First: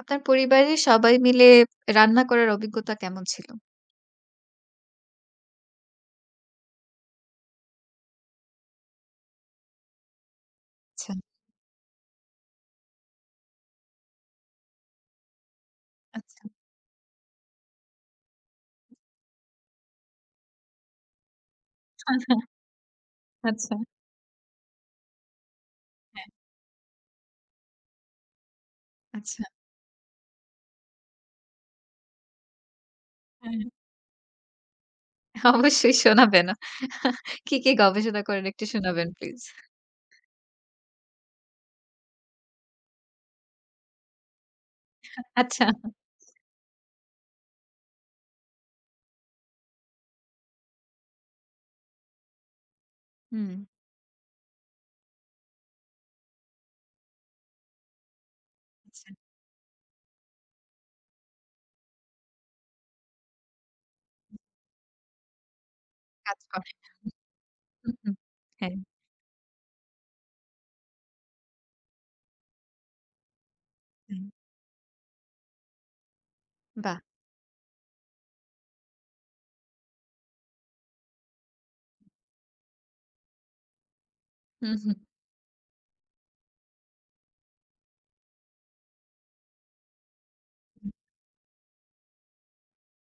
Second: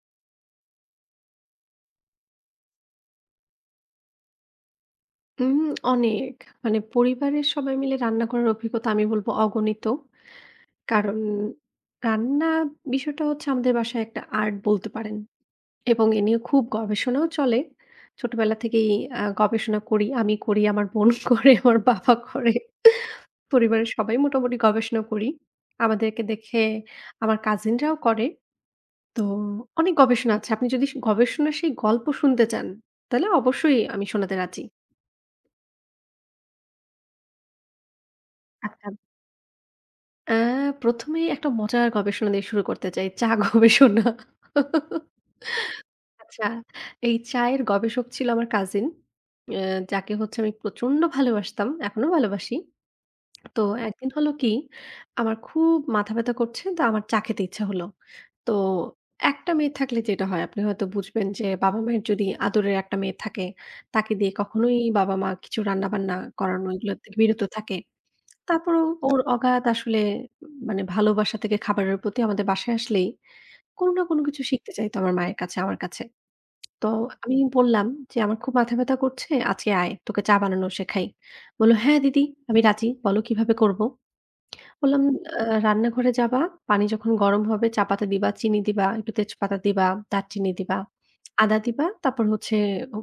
আপনার পরিবারের সবাই মিলে রান্না করার অভিজ্ঞতা কেমন ছিল? উম অনেক। মানে পরিবারের সবাই মিলে রান্না করার অভিজ্ঞতা আমি বলব অগণিত। আচ্ছা, কারণ রান্না বিষয়টা হচ্ছে আমাদের বাসায় একটা আর্ট বলতে পারেন, এবং এ নিয়ে আচ্ছা, খুব গবেষণাও চলে। ছোটবেলা থেকেই গবেষণা করি। আমি করি, আমার বোন করে, আমার বাবা করে। আচ্ছা, পরিবারের সবাই মোটামুটি গবেষণা করি। আমাদেরকে হ্যাঁ, আচ্ছা। হ্যাঁ, দেখে আমার কাজিনরাও করে। তো অনেক গবেষণা আছে। আপনি যদি গবেষণার সেই গল্প শুনতে চান, তাহলে হ্যাঁ। অবশ্যই আমি শোনাতে রাজি। অবশ্যই শোনাবেন। কি, কি গবেষণা করেন একটু আচ্ছা। শোনাবেন প্লিজ। আ ১ম এই একটা মজার গবেষণা দিয়ে শুরু করতে চাই। চা গবেষণা। আচ্ছা। আচ্ছা, এই চায়ের গবেষক ছিল আমার কাজিন। আ যাকে হচ্ছে আমি প্রচন্ড ভালোবাসতাম। এখনো ভালোবাসি। হুম, তো একদিন হলো কি, আমার খুব মাথা ব্যথা করছে। তো আমার চা খেতে ইচ্ছা হলো। তো আচ্ছা একটা মেয়ে থাকলে যেটা হয় আপনি হয়তো বুঝবেন যে বাবা-মায়ের যদি আদরের একটা মেয়ে থাকে, তাকে দিয়ে কখনোই বাবা-মা কিছু রান্না-বান্না কাজ করানো করে। এগুলো থেকে বিরত থাকে। হুম, হুম। হ্যাঁ, তারপরেও ওর অগাধ আসলে মানে ভালোবাসা থেকে খাবারের প্রতি আমাদের বাসায় আসলেই কোনো না হ্যাঁ। কোনো কিছু শিখতে চাইতো আমার মায়ের কাছে, আমার কাছে। তো বাহ! আমি বললাম যে, "আমার খুব মাথা ব্যথা করছে, আজকে আয় তোকে চা বানানো শেখাই।" বলল, "হ্যাঁ দিদি, আমি রাজি। বলো কিভাবে করব?" হুম, হুম। বললাম, রান্নাঘরে যাবা, পানি যখন গরম হবে চা পাতা দিবা, চিনি দিবা, একটু তেজপাতা দিবা, দারচিনি দিবা, হুম। আদা দিবা, তারপর হচ্ছে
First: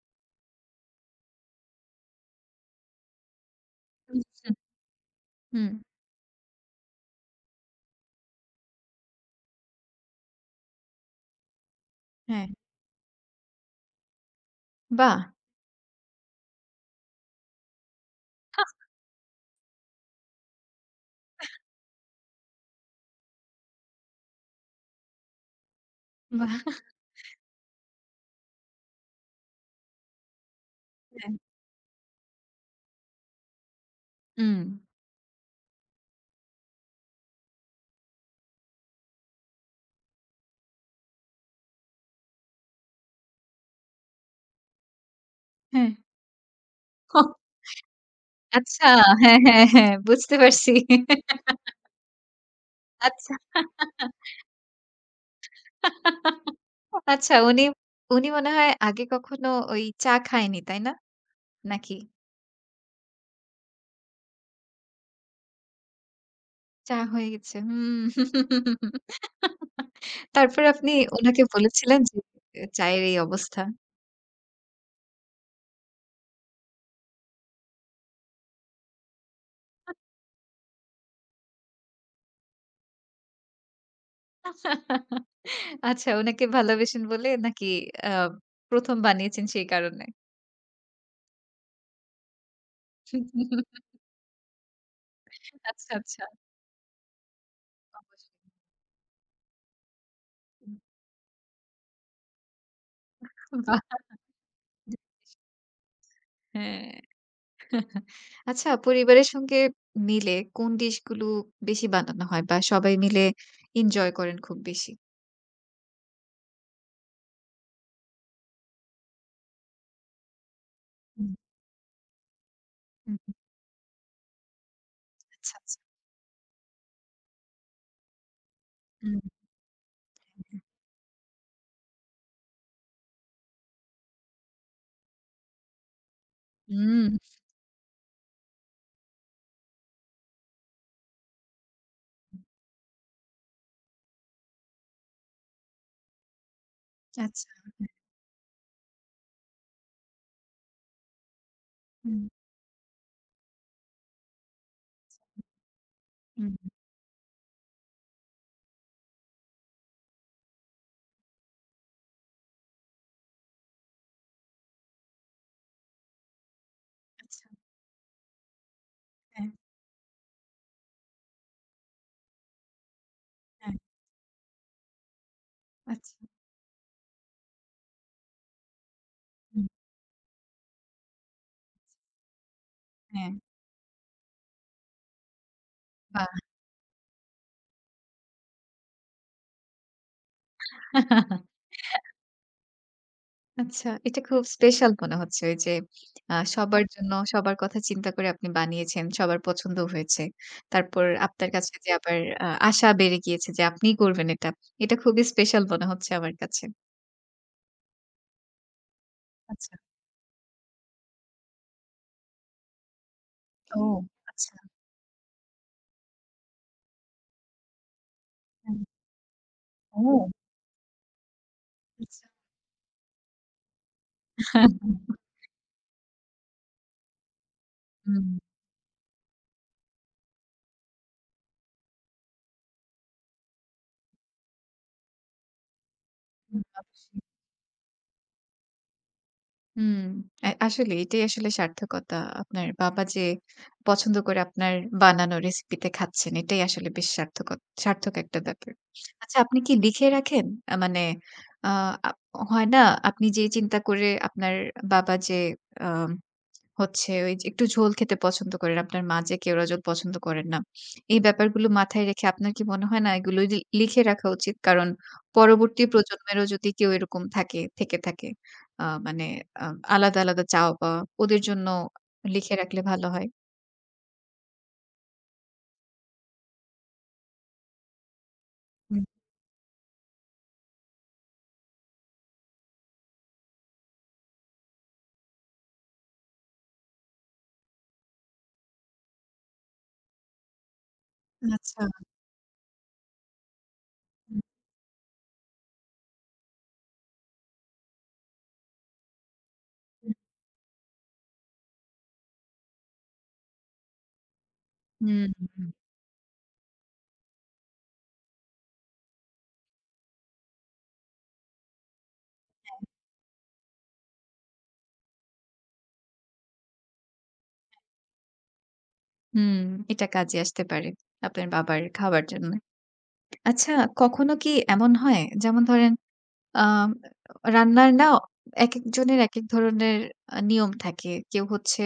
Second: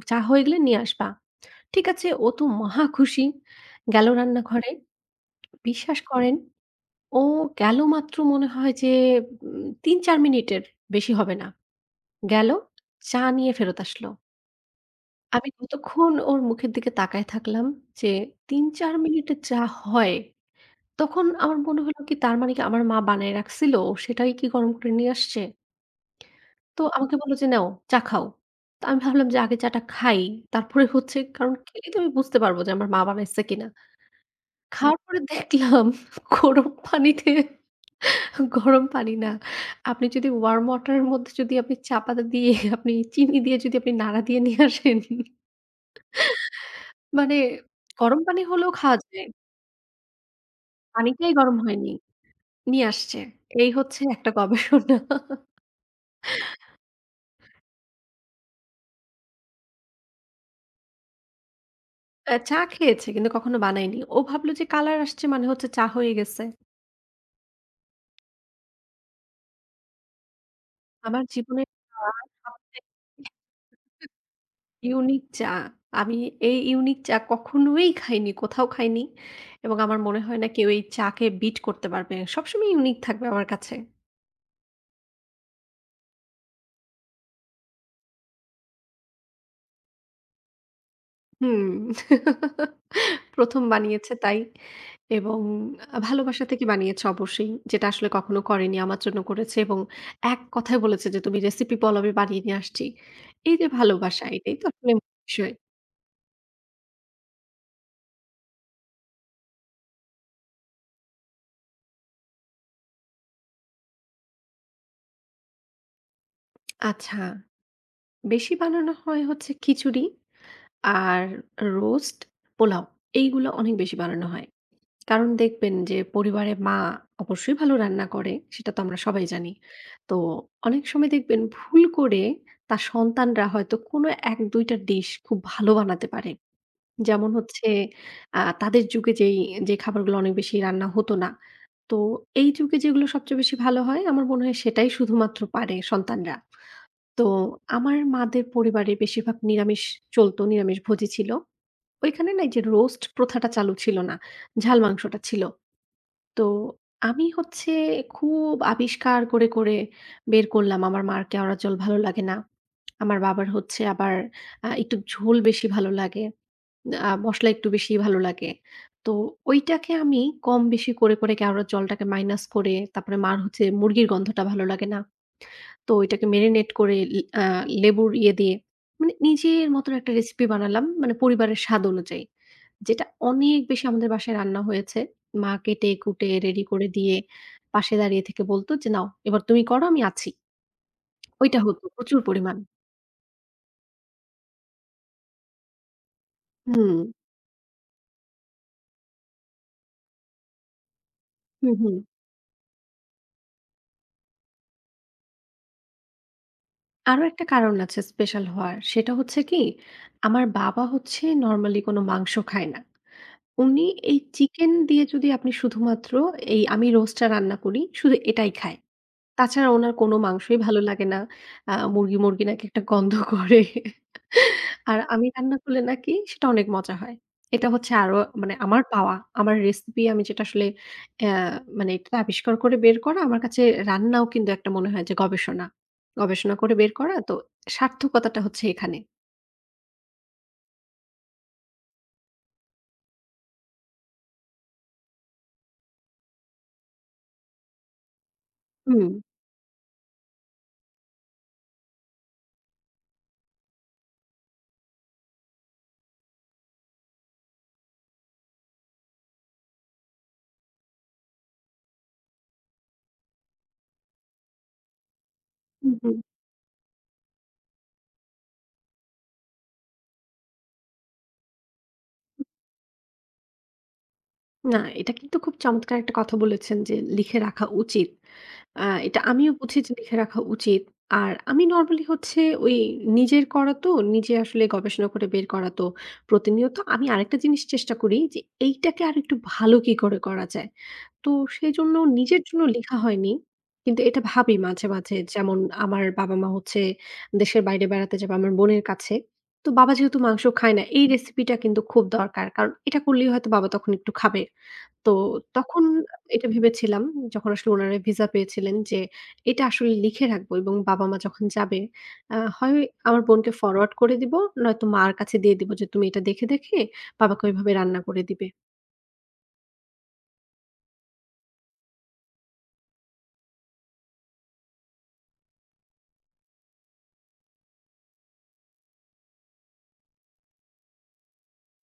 চা হয়ে গেলে নিয়ে আসবা।" ঠিক আছে, ও তো মহা খুশি। গেল হুম, রান্নাঘরে। হুম, বিশ্বাস করেন ও গেল মাত্র মনে হয় যে ৩-৪ মিনিটের বেশি হবে না। হ্যাঁ। গেল, চা নিয়ে ফেরত আসলো। বাহ! আমি কতক্ষণ ওর মুখের দিকে তাকায় থাকলাম যে ৩-৪ মিনিটে চা হয়। তখন আমার মনে হলো কি, তার মানে কি আমার মা বানায় রাখছিল, ও সেটাই কি গরম করে নিয়ে আসছে? তো বাহ! আমাকে বলল যে, "নাও চা খাও।" তো আমি ভাবলাম যে আগে চাটা খাই। তারপরে হচ্ছে হ্যাঁ। কারণ খেলেই তো আমি বুঝতে পারব যে আমার মা বানাইছে কিনা। হুম। খাওয়ার পরে দেখলাম গরম পানিতে, গরম পানি না। আপনি যদি warm water এর মধ্যে যদি আপনি চা পাতা দিয়ে আপনি চিনি দিয়ে যদি আপনি নাড়া দিয়ে নিয়ে আসেন, হ্যাঁ। মানে গরম পানি হলেও আচ্ছা। খাওয়া যায়। হ্যাঁ, হ্যাঁ, হ্যাঁ বুঝতে পারছি। পানিটাই গরম হয়নি। নিয়ে আসছে। আচ্ছা। এই হচ্ছে একটা গবেষণা। আচ্ছা উনি, উনি মনে হয় আগে কখনো ওই চা খায়নি, তাই না? নাকি? চা খেয়েছে কিন্তু কখনো বানায়নি। ও ভাবল যে কালার আসছে মানে হচ্ছে চা হয়ে গেছে। চা হয়ে গেছে। হুম। তারপরে আপনি আমার উনাকে জীবনে বলেছিলেন চা যে এ সবচেয়ে চায়ের এই অবস্থা। ইউনিক চা। আমি এই ইউনিক চা কখনোই খাইনি, কোথাও খাইনি এবং আমার মনে হয় না কেউ এই চাকে বিট করতে পারবে। সবসময় ইউনিক থাকবে আমার কাছে। আচ্ছা উনাকে ভালোবেসেন বলে নাকি আ ১ম বানিয়েছেন সেই কারণে? হুম। ১ম বানিয়েছে তাই। এবং আচ্ছা, আচ্ছা। ভালোবাসা থেকে বানিয়েছে অবশ্যই। যেটা আসলে কখনো অবশ্যই। করেনি আমার জন্য করেছে, এবং এক কথায় বলেছে যে, "তুমি রেসিপি বলো আমি বানিয়ে নিয়ে আসছি।" এই যে বাহ! ভালোবাসা, এটাই তো আসলে মূল বিষয়। হ্যাঁ। আচ্ছা পরিবারের সঙ্গে মিলে কোন ডিশগুলো বেশি বানানো হয় বা সবাই মিলে এনজয় করেন খুব বেশি? আচ্ছা, বেশি বানানো হয় হচ্ছে খিচুড়ি আর হুম, রোস্ট, পোলাও, হুম, হুম। এইগুলো অনেক বেশি বানানো হয়। কারণ আচ্ছা, দেখবেন আচ্ছা। যে পরিবারে মা অবশ্যই ভালো রান্না করে, সেটা তো আমরা হুম, সবাই জানি। তো অনেক সময় দেখবেন ভুল করে তার সন্তানরা হয়তো কোনো ১-২ টা ডিশ খুব ভালো বানাতে পারে। হুম। যেমন হচ্ছে তাদের যুগে যেই যে খাবারগুলো অনেক বেশি রান্না হতো না। তো এই যুগে যেগুলো সবচেয়ে বেশি ভালো হয় আমার মনে হয় সেটাই শুধুমাত্র পারে সন্তানরা। তো আচ্ছা। আমার মাদের পরিবারে বেশিরভাগ নিরামিষ চলত, নিরামিষভোজী ছিল। হুম, ওইখানে না এই যে রোস্ট প্রথাটা চালু ছিল না। ঝাল মাংসটা ছিল। তো হুম। আমি হচ্ছে খুব আবিষ্কার করে, করে বের করলাম আমার মার কেওড়া জল ভালো লাগে না। আমার বাবার হচ্ছে আবার একটু ঝোল বেশি ভালো লাগে। আচ্ছা। মসলা একটু বেশি ভালো লাগে। তো হ্যাঁ, ওইটাকে আমি কম বেশি করে, করে কেওড়ার জলটাকে মাইনাস করে, তারপরে মার হচ্ছে হ্যাঁ। মুরগির গন্ধটা ভালো লাগে না। তো আচ্ছা। ওইটাকে মেরিনেট করে ল আ লেবুর ইয়ে দিয়ে মানে নিজের হুম, মতন একটা রেসিপি বানালাম, মানে পরিবারের স্বাদ অনুযায়ী। যেটা হ্যাঁ। অনেক বেশি আমাদের বাসায় রান্না হয়েছে। মা বাহ! কেটে-কুটে রেডি করে দিয়ে পাশে দাঁড়িয়ে থেকে বলত যে, "নাও এবার তুমি করো আমি আছি।" ওইটা হতো প্রচুর পরিমাণ। আচ্ছা, এটা খুব স্পেশাল মনে হচ্ছে ওই যে সবার হুম, জন্য সবার কথা চিন্তা করে আপনি বানিয়েছেন, সবার পছন্দ হয়েছে। তারপর আপনার হুম, কাছে যে হুম। আবার আশা বেড়ে গিয়েছে যে আপনিই করবেন এটা। এটা খুবই স্পেশাল মনে হচ্ছে আমার কাছে। আরো একটা কারণ আছে স্পেশাল হওয়ার। সেটা হচ্ছে কি, আচ্ছা। আমার বাবা হচ্ছে নরমালি কোন মাংস খায় না। ও উনি এই আচ্ছা। চিকেন দিয়ে যদি আপনি শুধুমাত্র, এই আমি রোস্টটা রান্না করি শুধু এটাই খায়। হুম। তাছাড়া উনার কোনো ও মাংসই ভালো লাগে না। মুরগি, আচ্ছা। মুরগি নাকি একটা গন্ধ করে। আর আমি রান্না করলে নাকি সেটা অনেক মজা হয়। এটা হচ্ছে আরো হুম, মানে আমার পাওয়া। আমার রেসিপি আমি যেটা আসলে অ্যা মানে এটা আবিষ্কার করে বের করা, আমার কাছে রান্নাও কিন্তু একটা মনে হয় যে গবেষণা। গবেষণা হুম, করে বের করা অবশ্যই। তো সার্থকতাটা হচ্ছে এখানে। হুম, আসলে এটাই আসলে সার্থকতা। আপনার বাবা যে পছন্দ করে আপনার বানানো রেসিপিতে খাচ্ছেন, এটাই আসলে বেশ সার্থক সার্থক একটা ব্যাপার। হুম, আচ্ছা আপনি কি লিখে রাখেন? আ মানে আ আপ হয় না? আপনি যে চিন্তা করে আপনার বাবা যে আ হচ্ছে ওই যে একটু ঝোল খেতে পছন্দ করেন। আপনার মা যে কেওড়া জল পছন্দ করেন না। এই ব্যাপারগুলো মাথায় রেখে আপনার কি মনে হয় না এগুলো লিখে রাখা উচিত? কারণ পরবর্তী হুম, হুম। প্রজন্মেরও যদি কেউ এরকম থাকে থেকে থাকে আ মানে আ আলাদা, আলাদা চাওয়া পাওয়া ওদের জন্য লিখে রাখলে ভালো হয়। না এটা কিন্তু খুব চমৎকার একটা কথা বলেছেন যে লিখে রাখা উচিত। আ হুম, এটা আমিও বুঝি যে লিখে রাখা উচিত। আর আমি নরমালি হচ্ছে ওই নিজের করা তো, নিজে আসলে গবেষণা করে বের করা তো প্রতিনিয়ত আমি আরেকটা জিনিস চেষ্টা করি যে এইটাকে আরেকটু ভালো কি করে করা যায়। তো আচ্ছা। সেজন্য নিজের জন্য লিখা হয়নি। কিন্তু এটা হুম, ভাবি মাঝে, মাঝে, যেমন আমার বাবা-মা হচ্ছে দেশের বাইরে বেড়াতে যাবে আমার বোনের কাছে। তো বাবা হুম। যেহেতু মাংস খায় না এই রেসিপিটা কিন্তু খুব দরকার। কারণ এটা করলেই হয়তো বাবা তখন একটু খাবে। তো হুম, হুম, তখন এটা ভেবেছিলাম যখন আসলে উনারা ভিসা পেয়েছিলেন, যে এটা আসলে লিখে রাখবো এবং বাবা-মা যখন যাবে হয় আমার বোনকে ফরওয়ার্ড করে দিব, নয়তো মার কাছে দিয়ে দিব যে তুমি এটা দেখে, দেখে বাবাকে ওইভাবে রান্না করে দিবে। হুম। এটা কাজে আসতে পারে আপনার বাবার খাওয়ার জন্য। আচ্ছা কখনো কি এমন হয় যেমন ধরেন আম রান্নার না একেকজনের একেক ধরনের নিয়ম থাকে। কেউ হচ্ছে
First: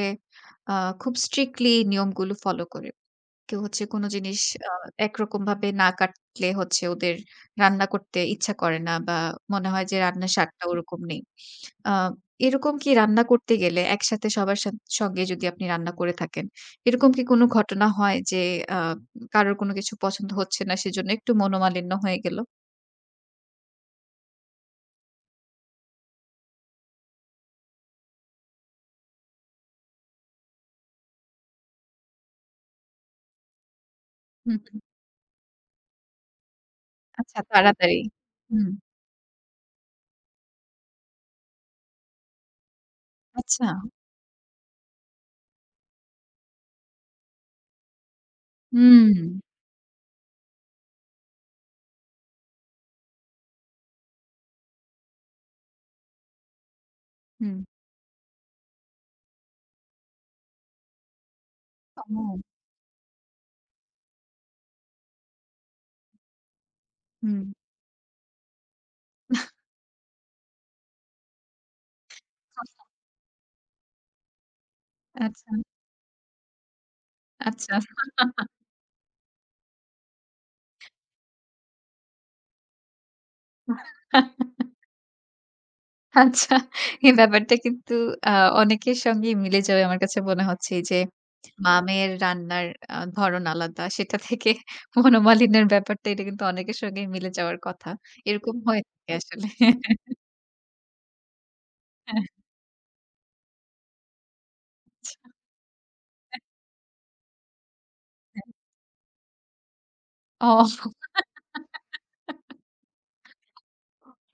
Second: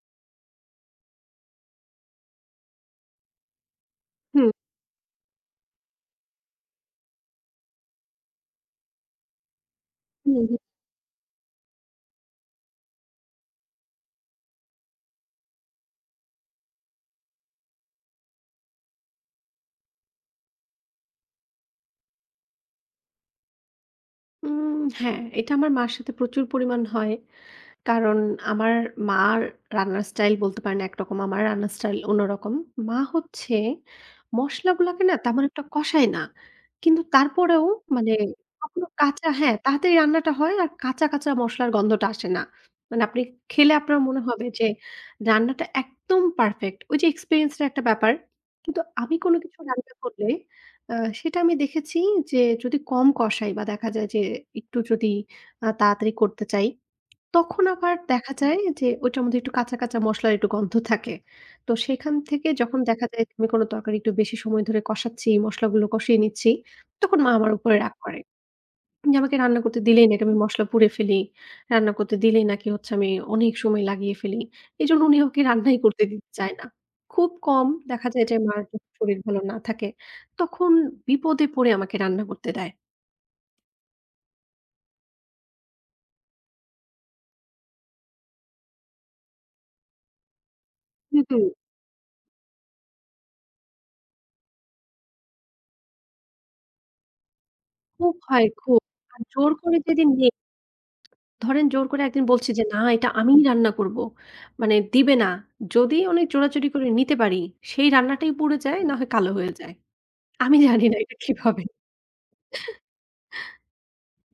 আ খুব স্ট্রিক্টলি নিয়মগুলো ফলো করে। কেউ হচ্ছে কোনো জিনিস হুম। আ একরকমভাবে না কাটলে হচ্ছে ওদের রান্না করতে ইচ্ছা করে না বা মনে হয় যে রান্নার হুম, হুম। স্বাদটা ওরকম নেই। আ এরকম কি রান্না করতে গেলে একসাথে সবার সাথ সঙ্গে যদি আপনি রান্না করে থাকেন, এরকম কি কোনো ঘটনা হয় যে আ কারোর কোনো কিছু পছন্দ হচ্ছে না সেজন্য একটু মনোমালিন্য হয়ে গেল? হ্যাঁ, এটা আমার মার সাথে প্রচুর পরিমাণ হয়। কারণ আমার মার রান্নার স্টাইল বলতে পারেন একরকম, আমার রান্নার স্টাইল অন্যরকম। মা হচ্ছে হুম, হুম। মসলাগুলাকে না তেমন একটা কষায় না। কিন্তু আচ্ছা তারপরেও তাড়াতাড়ি। মানে হুম। কখনো কাঁচা, হ্যাঁ, তাড়াতাড়ি রান্নাটা হয় আর কাঁচা, কাঁচা মসলার গন্ধটা আসে না। মানে আপনি আচ্ছা। খেলে আপনার মনে হবে যে রান্নাটা একদম পারফেক্ট। ওই যে এক্সপেরিয়েন্স এর একটা ব্যাপার। কিন্তু হুম, আমি কোন কিছু রান্না করলে আ সেটা আমি দেখেছি যে যদি কম কষাই বা দেখা যায় যে একটু যদি তাড়াতাড়ি করতে চাই, হুম। তখন আবার দেখা যায় যে ওইটার মধ্যে একটু কাঁচা, কাঁচা মসলার একটু গন্ধ থাকে। তো সেখান ও থেকে যখন দেখা যায় যে আমি কোনো তরকারি একটু বেশি সময় ধরে কষাচ্ছি, মসলাগুলো কষিয়ে নিচ্ছি, তখন মা হুম। আমার উপরে রাগ করে। যে আমাকে রান্না করতে দিলেই না এটা আমি মসলা পুড়ে ফেলি। রান্না করতে দিলেই নাকি হচ্ছে আমি অনেক সময় লাগিয়ে ফেলি। এজন্য উনি আমাকে আচ্ছা, রান্নাই করতে দিতে চায় না। খুব কম আচ্ছা। দেখা যায় যে মার যখন শরীর ভালো না থাকে, তখন বিপদে পড়ে আমাকে রান্না করতে দেয়। আচ্ছা। এই ব্যাপারটা কিন্তু আ অনেকের সঙ্গেই মিলে যাবে আমার কাছে মনে হচ্ছে এই যে হুম, হুম। মামের রান্নার ধরন আলাদা সেটা থেকে মনোমালিন্যের ব্যাপারটা এটা কিন্তু অনেকের সঙ্গেই মিলে যাওয়ার কথা। খুব হয় এরকম খুব। হয়ে থাকে আর আসলে। জোর করে যেদিন নে, ধরেন জোর করে আচ্ছা। একদিন বলছি যে, "না, এটা আমিই রান্না করব।" মানে দিবে না। যদি অনেক জোরাজুরি করে নিতে পারি, সেই রান্নাটাই পুড়ে যায়, না হয় কালো হয়ে যায়। আমি ও জানি না এটা কিভাবে।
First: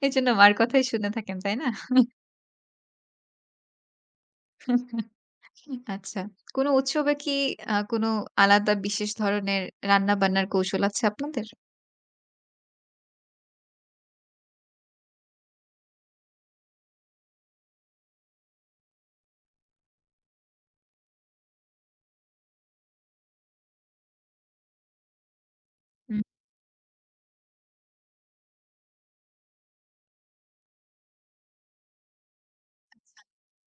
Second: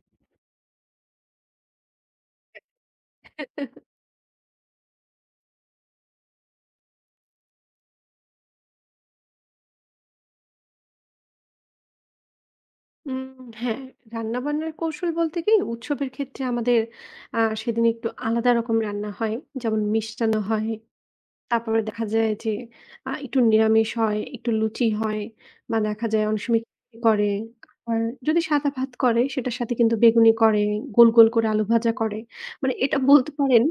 এজন্য মার কথাই শুনে থাকেন, তাই না? হুম, আচ্ছা। কোনো উৎসবে কি কোনো আলাদা বিশেষ ধরনের রান্না-বান্নার কৌশল আছে আপনাদের? উম হ্যাঁ, রান্নাবান্নার কৌশল বলতে কি, উৎসবের ক্ষেত্রে আমাদের সেদিন একটু আলাদা রকম রান্না হয়। যেমন মিষ্টান্ন হয়। তারপরে দেখা যায় যে একটু নিরামিষ হয়, একটু লুচি হয়, বা দেখা হুম, যায় অনেক সময় খিচুড়ি করে। আবার যদি সাদা ভাত করে সেটার সাথে কিন্তু বেগুনি করে, গোল, গোল করে আলু ভাজা করে। মানে এটা বলতে পারেন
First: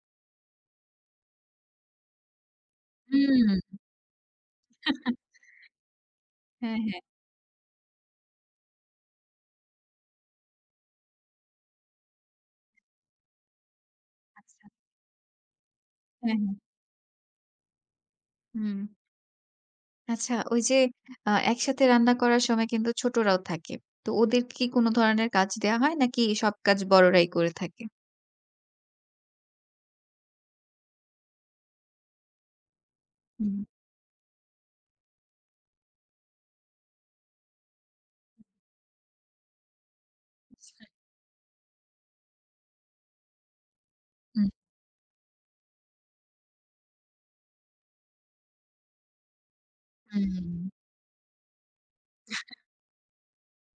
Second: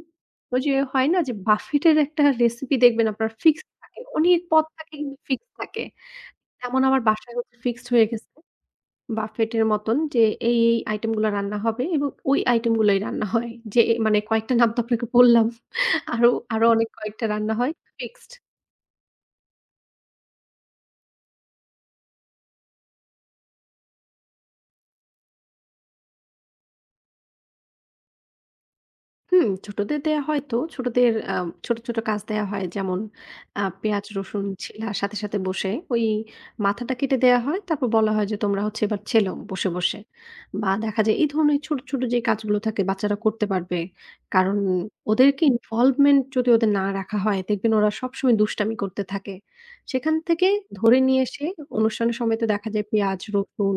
ওই যে হয় না যে বাফেটের একটা রেসিপি, দেখবেন আপনার হুম। ফিক্সড থাকে। অনেক পদ থাকে কিন্তু ফিক্সড থাকে। হ্যাঁ, তেমন হ্যাঁ। আমার বাসায় হচ্ছে ফিক্সড হয়ে গেছে বাফেটের মতন, যে এই, এই আইটেমগুলা রান্না হবে এবং ওই আইটেমগুলোই রান্না হয়। যে মানে কয়েকটা আচ্ছা। নাম তো আপনাকে বললাম। আরো, হ্যাঁ, হ্যাঁ। আরো অনেক কয়েকটা রান্না হয় ফিক্সড। হুম। আচ্ছা ওই যে একসাথে রান্না করার সময় কিন্তু ছোটরাও থাকে। তো ওদের কি কোনো ধরনের কাজ দেয়া হয় নাকি সব কাজ বড়রাই করে থাকে? হুম, ছোটদের দেয়া হয় তো। ছোটদের ছোট, ছোট কাজ দেয়া হয়। যেমন হুম। পেঁয়াজ, রসুন ছিলার সাথে, সাথে বসে ওই মাথাটা কেটে দেয়া হয়। তারপর বলা হয় যে, "তোমরা হচ্ছে এবার ছেলো বসে, বসে।" বা দেখা যায় এই ধরনের ছোট, ছোট যে কাজগুলো থাকে বাচ্চারা করতে পারবে। কারণ ওদেরকে ইনভলভমেন্ট যদি ওদের না রাখা হয়, দেখবেন ওরা সবসময় দুষ্টামি করতে থাকে। সেখান হুম, থেকে হুম। ধরে নিয়ে এসে, অনুষ্ঠানের সময় তো দেখা যায় পেঁয়াজ, রসুন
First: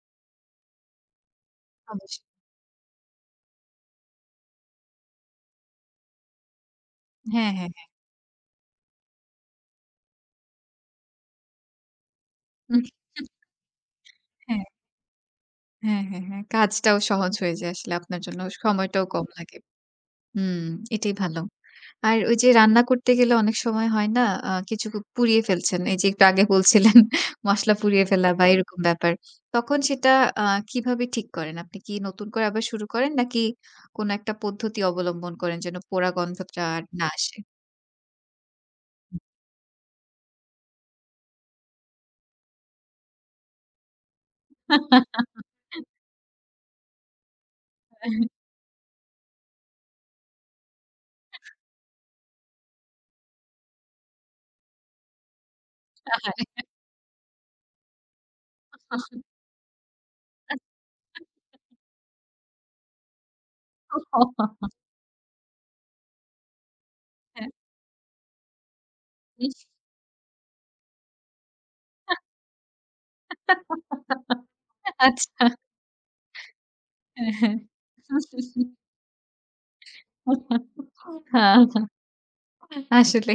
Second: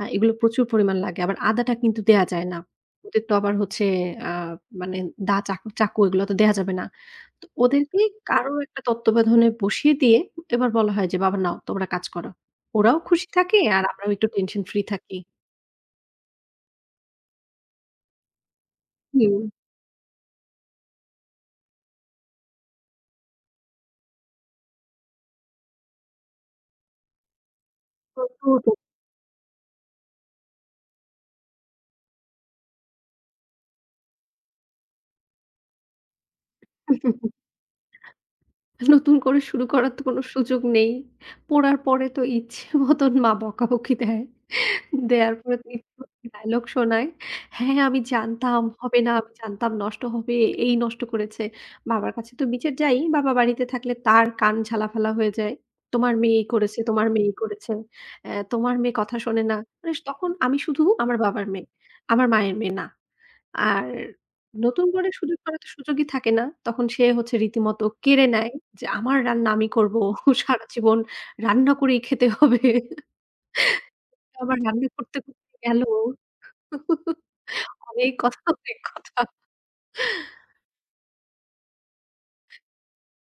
এগুলো প্রচুর পরিমাণ লাগে। আবার আদাটা কিন্তু অবশ্যই। দেয়া যায় না। ওদের তো আবার হচ্ছে আ মানে দা চাকু চাকু এগুলো তো দেয়া যাবে না। তো হ্যাঁ, হ্যাঁ, হ্যাঁ। ওদেরকে কারো একটা তত্ত্বাবধানে বসিয়ে দিয়ে এবার বলা হয় যে, "বাবা নাও তোমরা কাজ করো।" হুম, ওরাও খুশি থাকে আর আমরাও একটু টেনশন হ্যাঁ, ফ্রি থাকি। হ্যাঁ, হ্যাঁ, হ্যাঁ। কাজটাও সহজ হয়ে যায় আসলে আপনার জন্য। সময়টাও কম হুম, লাগে। হুম, এটাই ভালো। আর ওই যে রান্না করতে গেলে অনেক সময় হয় না কিছু পুড়িয়ে ফেলছেন। এই যে একটু আগে বলছিলেন মসলা পুড়িয়ে তো ফেলা বা তো- এরকম ব্যাপার। তখন সেটা আ কিভাবে ঠিক করেন? আপনি কি নতুন করে আবার শুরু করেন নাকি কোনো একটা পদ্ধতি অবলম্বন করেন যেন পোড়া গন্ধটা আর না আসে? তো নতুন করে শুরু করার তো কোনো সুযোগ নেই। পড়ার পরে তো ইচ্ছে মতন মা বকাবকি দেয়। দেয়ার পরে তো একটু ডায়ালগ শোনায়। হ্যাঁ, আমি জানতাম হবে না, আমি জানতাম নষ্ট হবে, এই নষ্ট করেছে। বাবার কাছে তো বিচার যাই, বাবা বাড়িতে থাকলে তার কান ঝালাফালা হয়ে যায়। তোমার মেয়েই করেছে, তোমার মেয়েই করেছে। তোমার মেয়ে কথা শোনে না। মানে তখন আমি শুধু আমার বাবার মেয়ে, আমার মায়ের মেয়ে না। আর নতুন করে সুযোগ করার তো সুযোগই থাকে না। তখন সে হচ্ছে হ্যাঁ। রীতিমতো কেড়ে নেয়, যে আমার রান্না আমি করব, সারা জীবন রান্না করেই খেতে হবে। আবার রান্না করতে, আচ্ছা। করতে গেল। হ্যাঁ, অনেক কথা, অনেক কথা। হ্যাঁ। আসলে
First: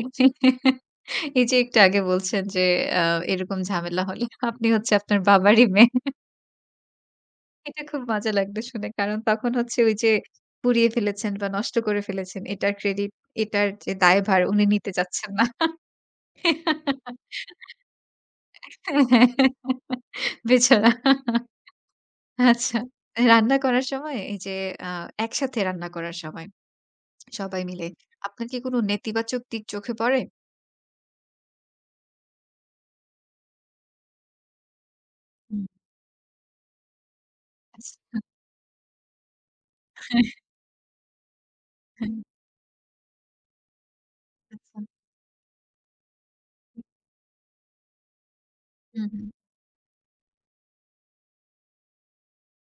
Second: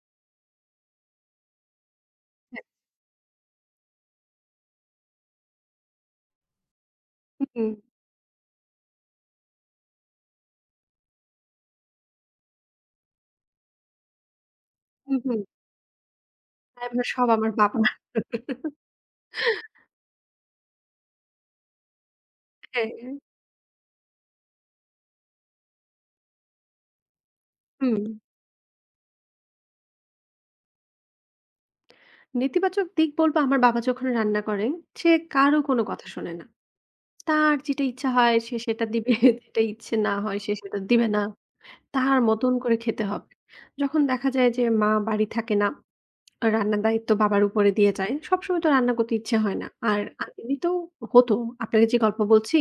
এই যে একটু আগে বলছেন যে হ্যাঁ, আ এরকম ঝামেলা হলে আপনি হচ্ছে আপনার বাবারই মেয়ে। হুম, এটা খুব মজা লাগলো শুনে। কারণ তখন হচ্ছে ওই যে পুড়িয়ে ফেলেছেন বা নষ্ট করে ফেলেছেন এটার ক্রেডিট এটার যে দায়ভার উনি নিতে হুম, চাচ্ছেন হুম। না। এবার সব আমার বাবা। হ্যাঁ, বেচারা। আচ্ছা। হ্যাঁ, রান্না করার সময় এই যে আ একসাথে রান্না করার সময় সবাই মিলে হুম। আপনার কি কোনো নেতিবাচক দিক চোখে পড়ে? নেতিবাচক দিক বলব আমার বাবা যখন রান্না করেন, সে কারো হুম। কোনো কথা শোনে না। তার যেটা আচ্ছা। ইচ্ছা হয় সে সেটা দিবে, যেটা ইচ্ছে না হয় সে সেটা দিবে না। হ্যাঁ, তার মতন করে খেতে হবে। যখন দেখা যায় যে আচ্ছা। মা বাড়ি থাকে না, রান্নার দায়িত্ব বাবার উপরে দিয়ে যায়। সবসময় তো রান্না হুম, করতে হুম। ইচ্ছে হয় না। আর এমনিতেও হতো। আপনাকে যে গল্প বলছি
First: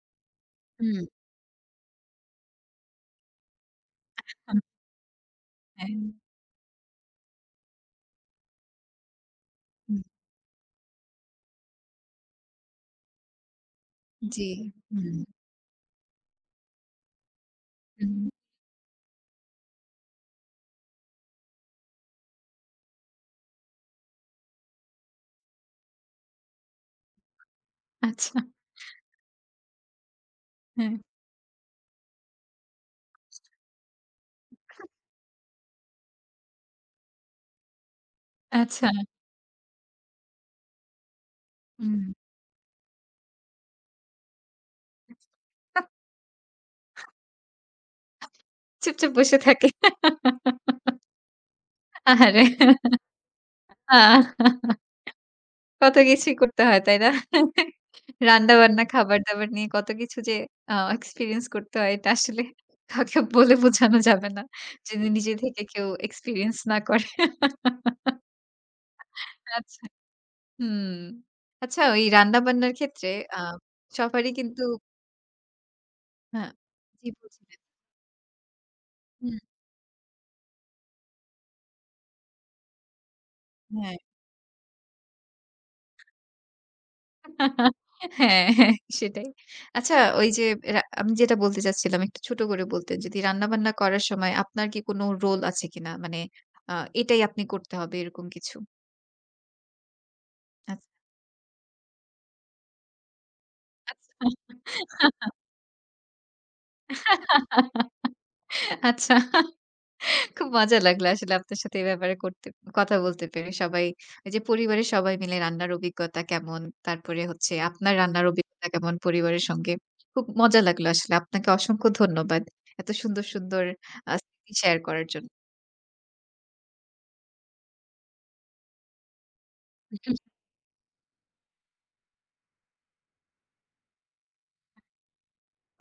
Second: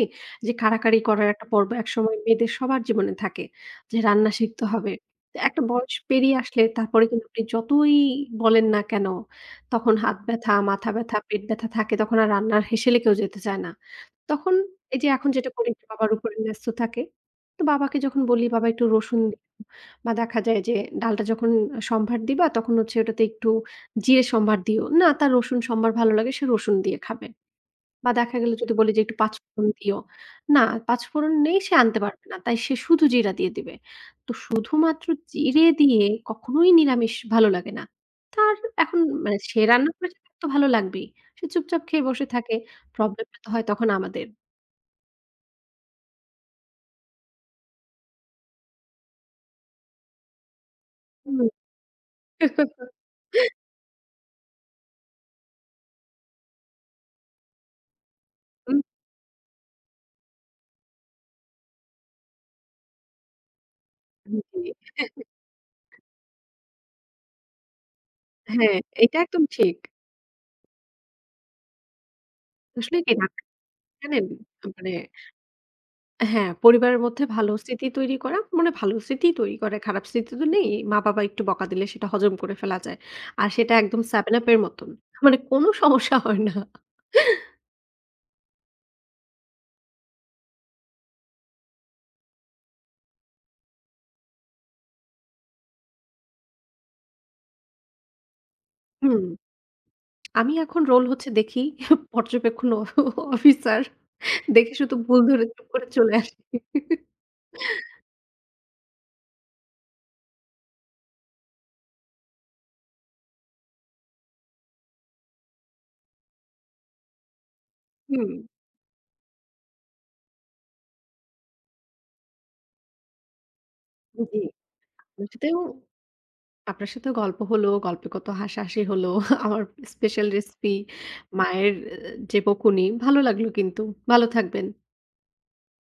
যে কাড়াকাড়ি হুম। করার একটা পর্ব একসময় মেয়েদের সবার জীবনে থাকে যে রান্না শিখতে হবে। তো একটা হ্যাঁ, বয়স পেরিয়ে আসলে তারপরে কিন্তু আপনি যতই বলেন না কেন, তখন হুম, হাত ব্যথা, মাথা ব্যথা, পেট ব্যথা থাকে তখন আর রান্নার হেসেলে কেউ যেতে চায় না। জি, তখন এই যে হুম, এখন যেটা করি বাবার উপরে ন্যস্ত থাকে। তো বাবাকে যখন হুম, বলি, "বাবা একটু রসুন, বা দেখা যায় যে ডালটা যখন সম্ভার দিবা তখন হচ্ছে ওটাতে একটু জিরে সম্ভার দিও।" না, তার রসুন সম্ভার ভালো লাগে সে রসুন দিয়ে খাবে। বা দেখা আচ্ছা, গেল যদি বলি যে একটু পাঁচফোড়ন দিও। না, হ্যাঁ, পাঁচফোড়ন নেই সে আনতে পারবে না। তাই সে শুধু জিরা দিয়ে দিবে। তো শুধুমাত্র জিরে দিয়ে কখনোই নিরামিষ ভালো লাগে না। তার আচ্ছা, এখন মানে সে রান্না করেছে, তার তো ভালো লাগবেই। সে চুপচাপ হুম, খেয়ে বসে থাকে। প্রবলেমটা তো হয় তখন আমাদের। চুপচাপ বসে থাকে। হুম। আহারে! আহ! কত কিছুই করতে হয়, তাই না? উম রান্না-বান্না, খাবার-দাবার নিয়ে কত কিছু যে এক্সপেরিয়েন্স করতে হয়, এটা আসলে কাউকে বলে বোঝানো যাবে না। জি। যদি নিজে থেকে কেউ এক্সপেরিয়েন্স না করে। হ্যাঁ, এটা একদম ঠিক। আচ্ছা, হুম। আচ্ছা, ওই রান্না-বান্নার আসলেই ক্ষেত্রে কি আ জানেন সবারই কিন্তু মানে, হ্যাঁ, হ্যাঁ, পরিবারের জি মধ্যে ভালো বলছিলেন। স্মৃতি তৈরি করা মানে ভালো স্মৃতিই হুম, তৈরি করে। খারাপ স্মৃতি তো নেই। মা-বাবা একটু বকা দিলে সেটা হজম করে ফেলা যায়। আর সেটা হ্যাঁ। একদম 7 Up এর মতন। মানে কোনো সমস্যা হয় না। হ্যাঁ, হ্যাঁ, সেটাই। আচ্ছা ওই যে আমি যেটা বলতে চাচ্ছিলাম একটু ছোট করে বলতেন যদি রান্নাবান্না করার সময় আপনার কি কোনো রোল আছে কিনা? মানে আ এটাই আপনি করতে হবে এরকম কিছু? হুম, আমি এখন আচ্ছা। রোল হচ্ছে দেখি পর্যবেক্ষণ অফিসার। দেখে শুধু ভুল ধরে চুপ করে চলে আসি। আচ্ছা। খুব মজা লাগলো আসলে আপনার সাথে এ ব্যাপারে করতে কথা বলতে পেরে। সবাই ওই যে পরিবারের সবাই মিলে রান্নার অভিজ্ঞতা কেমন? তারপরে হচ্ছে আপনার রান্নার হুম, অভিজ্ঞতা কেমন পরিবারের সঙ্গে? খুব মজা লাগলো আসলে। আপনাকে অসংখ্য ধন্যবাদ। এত সুন্দর, সুন্দর জি। স্মৃতি শেয়ার করার জন্য। সেটাও, আপনার সাথে গল্প হলো, গল্পে কত হাসাহাসি হলো। আমার স্পেশাল রেসিপি, মায়ের যে বকুনি, ভালো লাগলো কিন্তু। ভালো থাকবেন।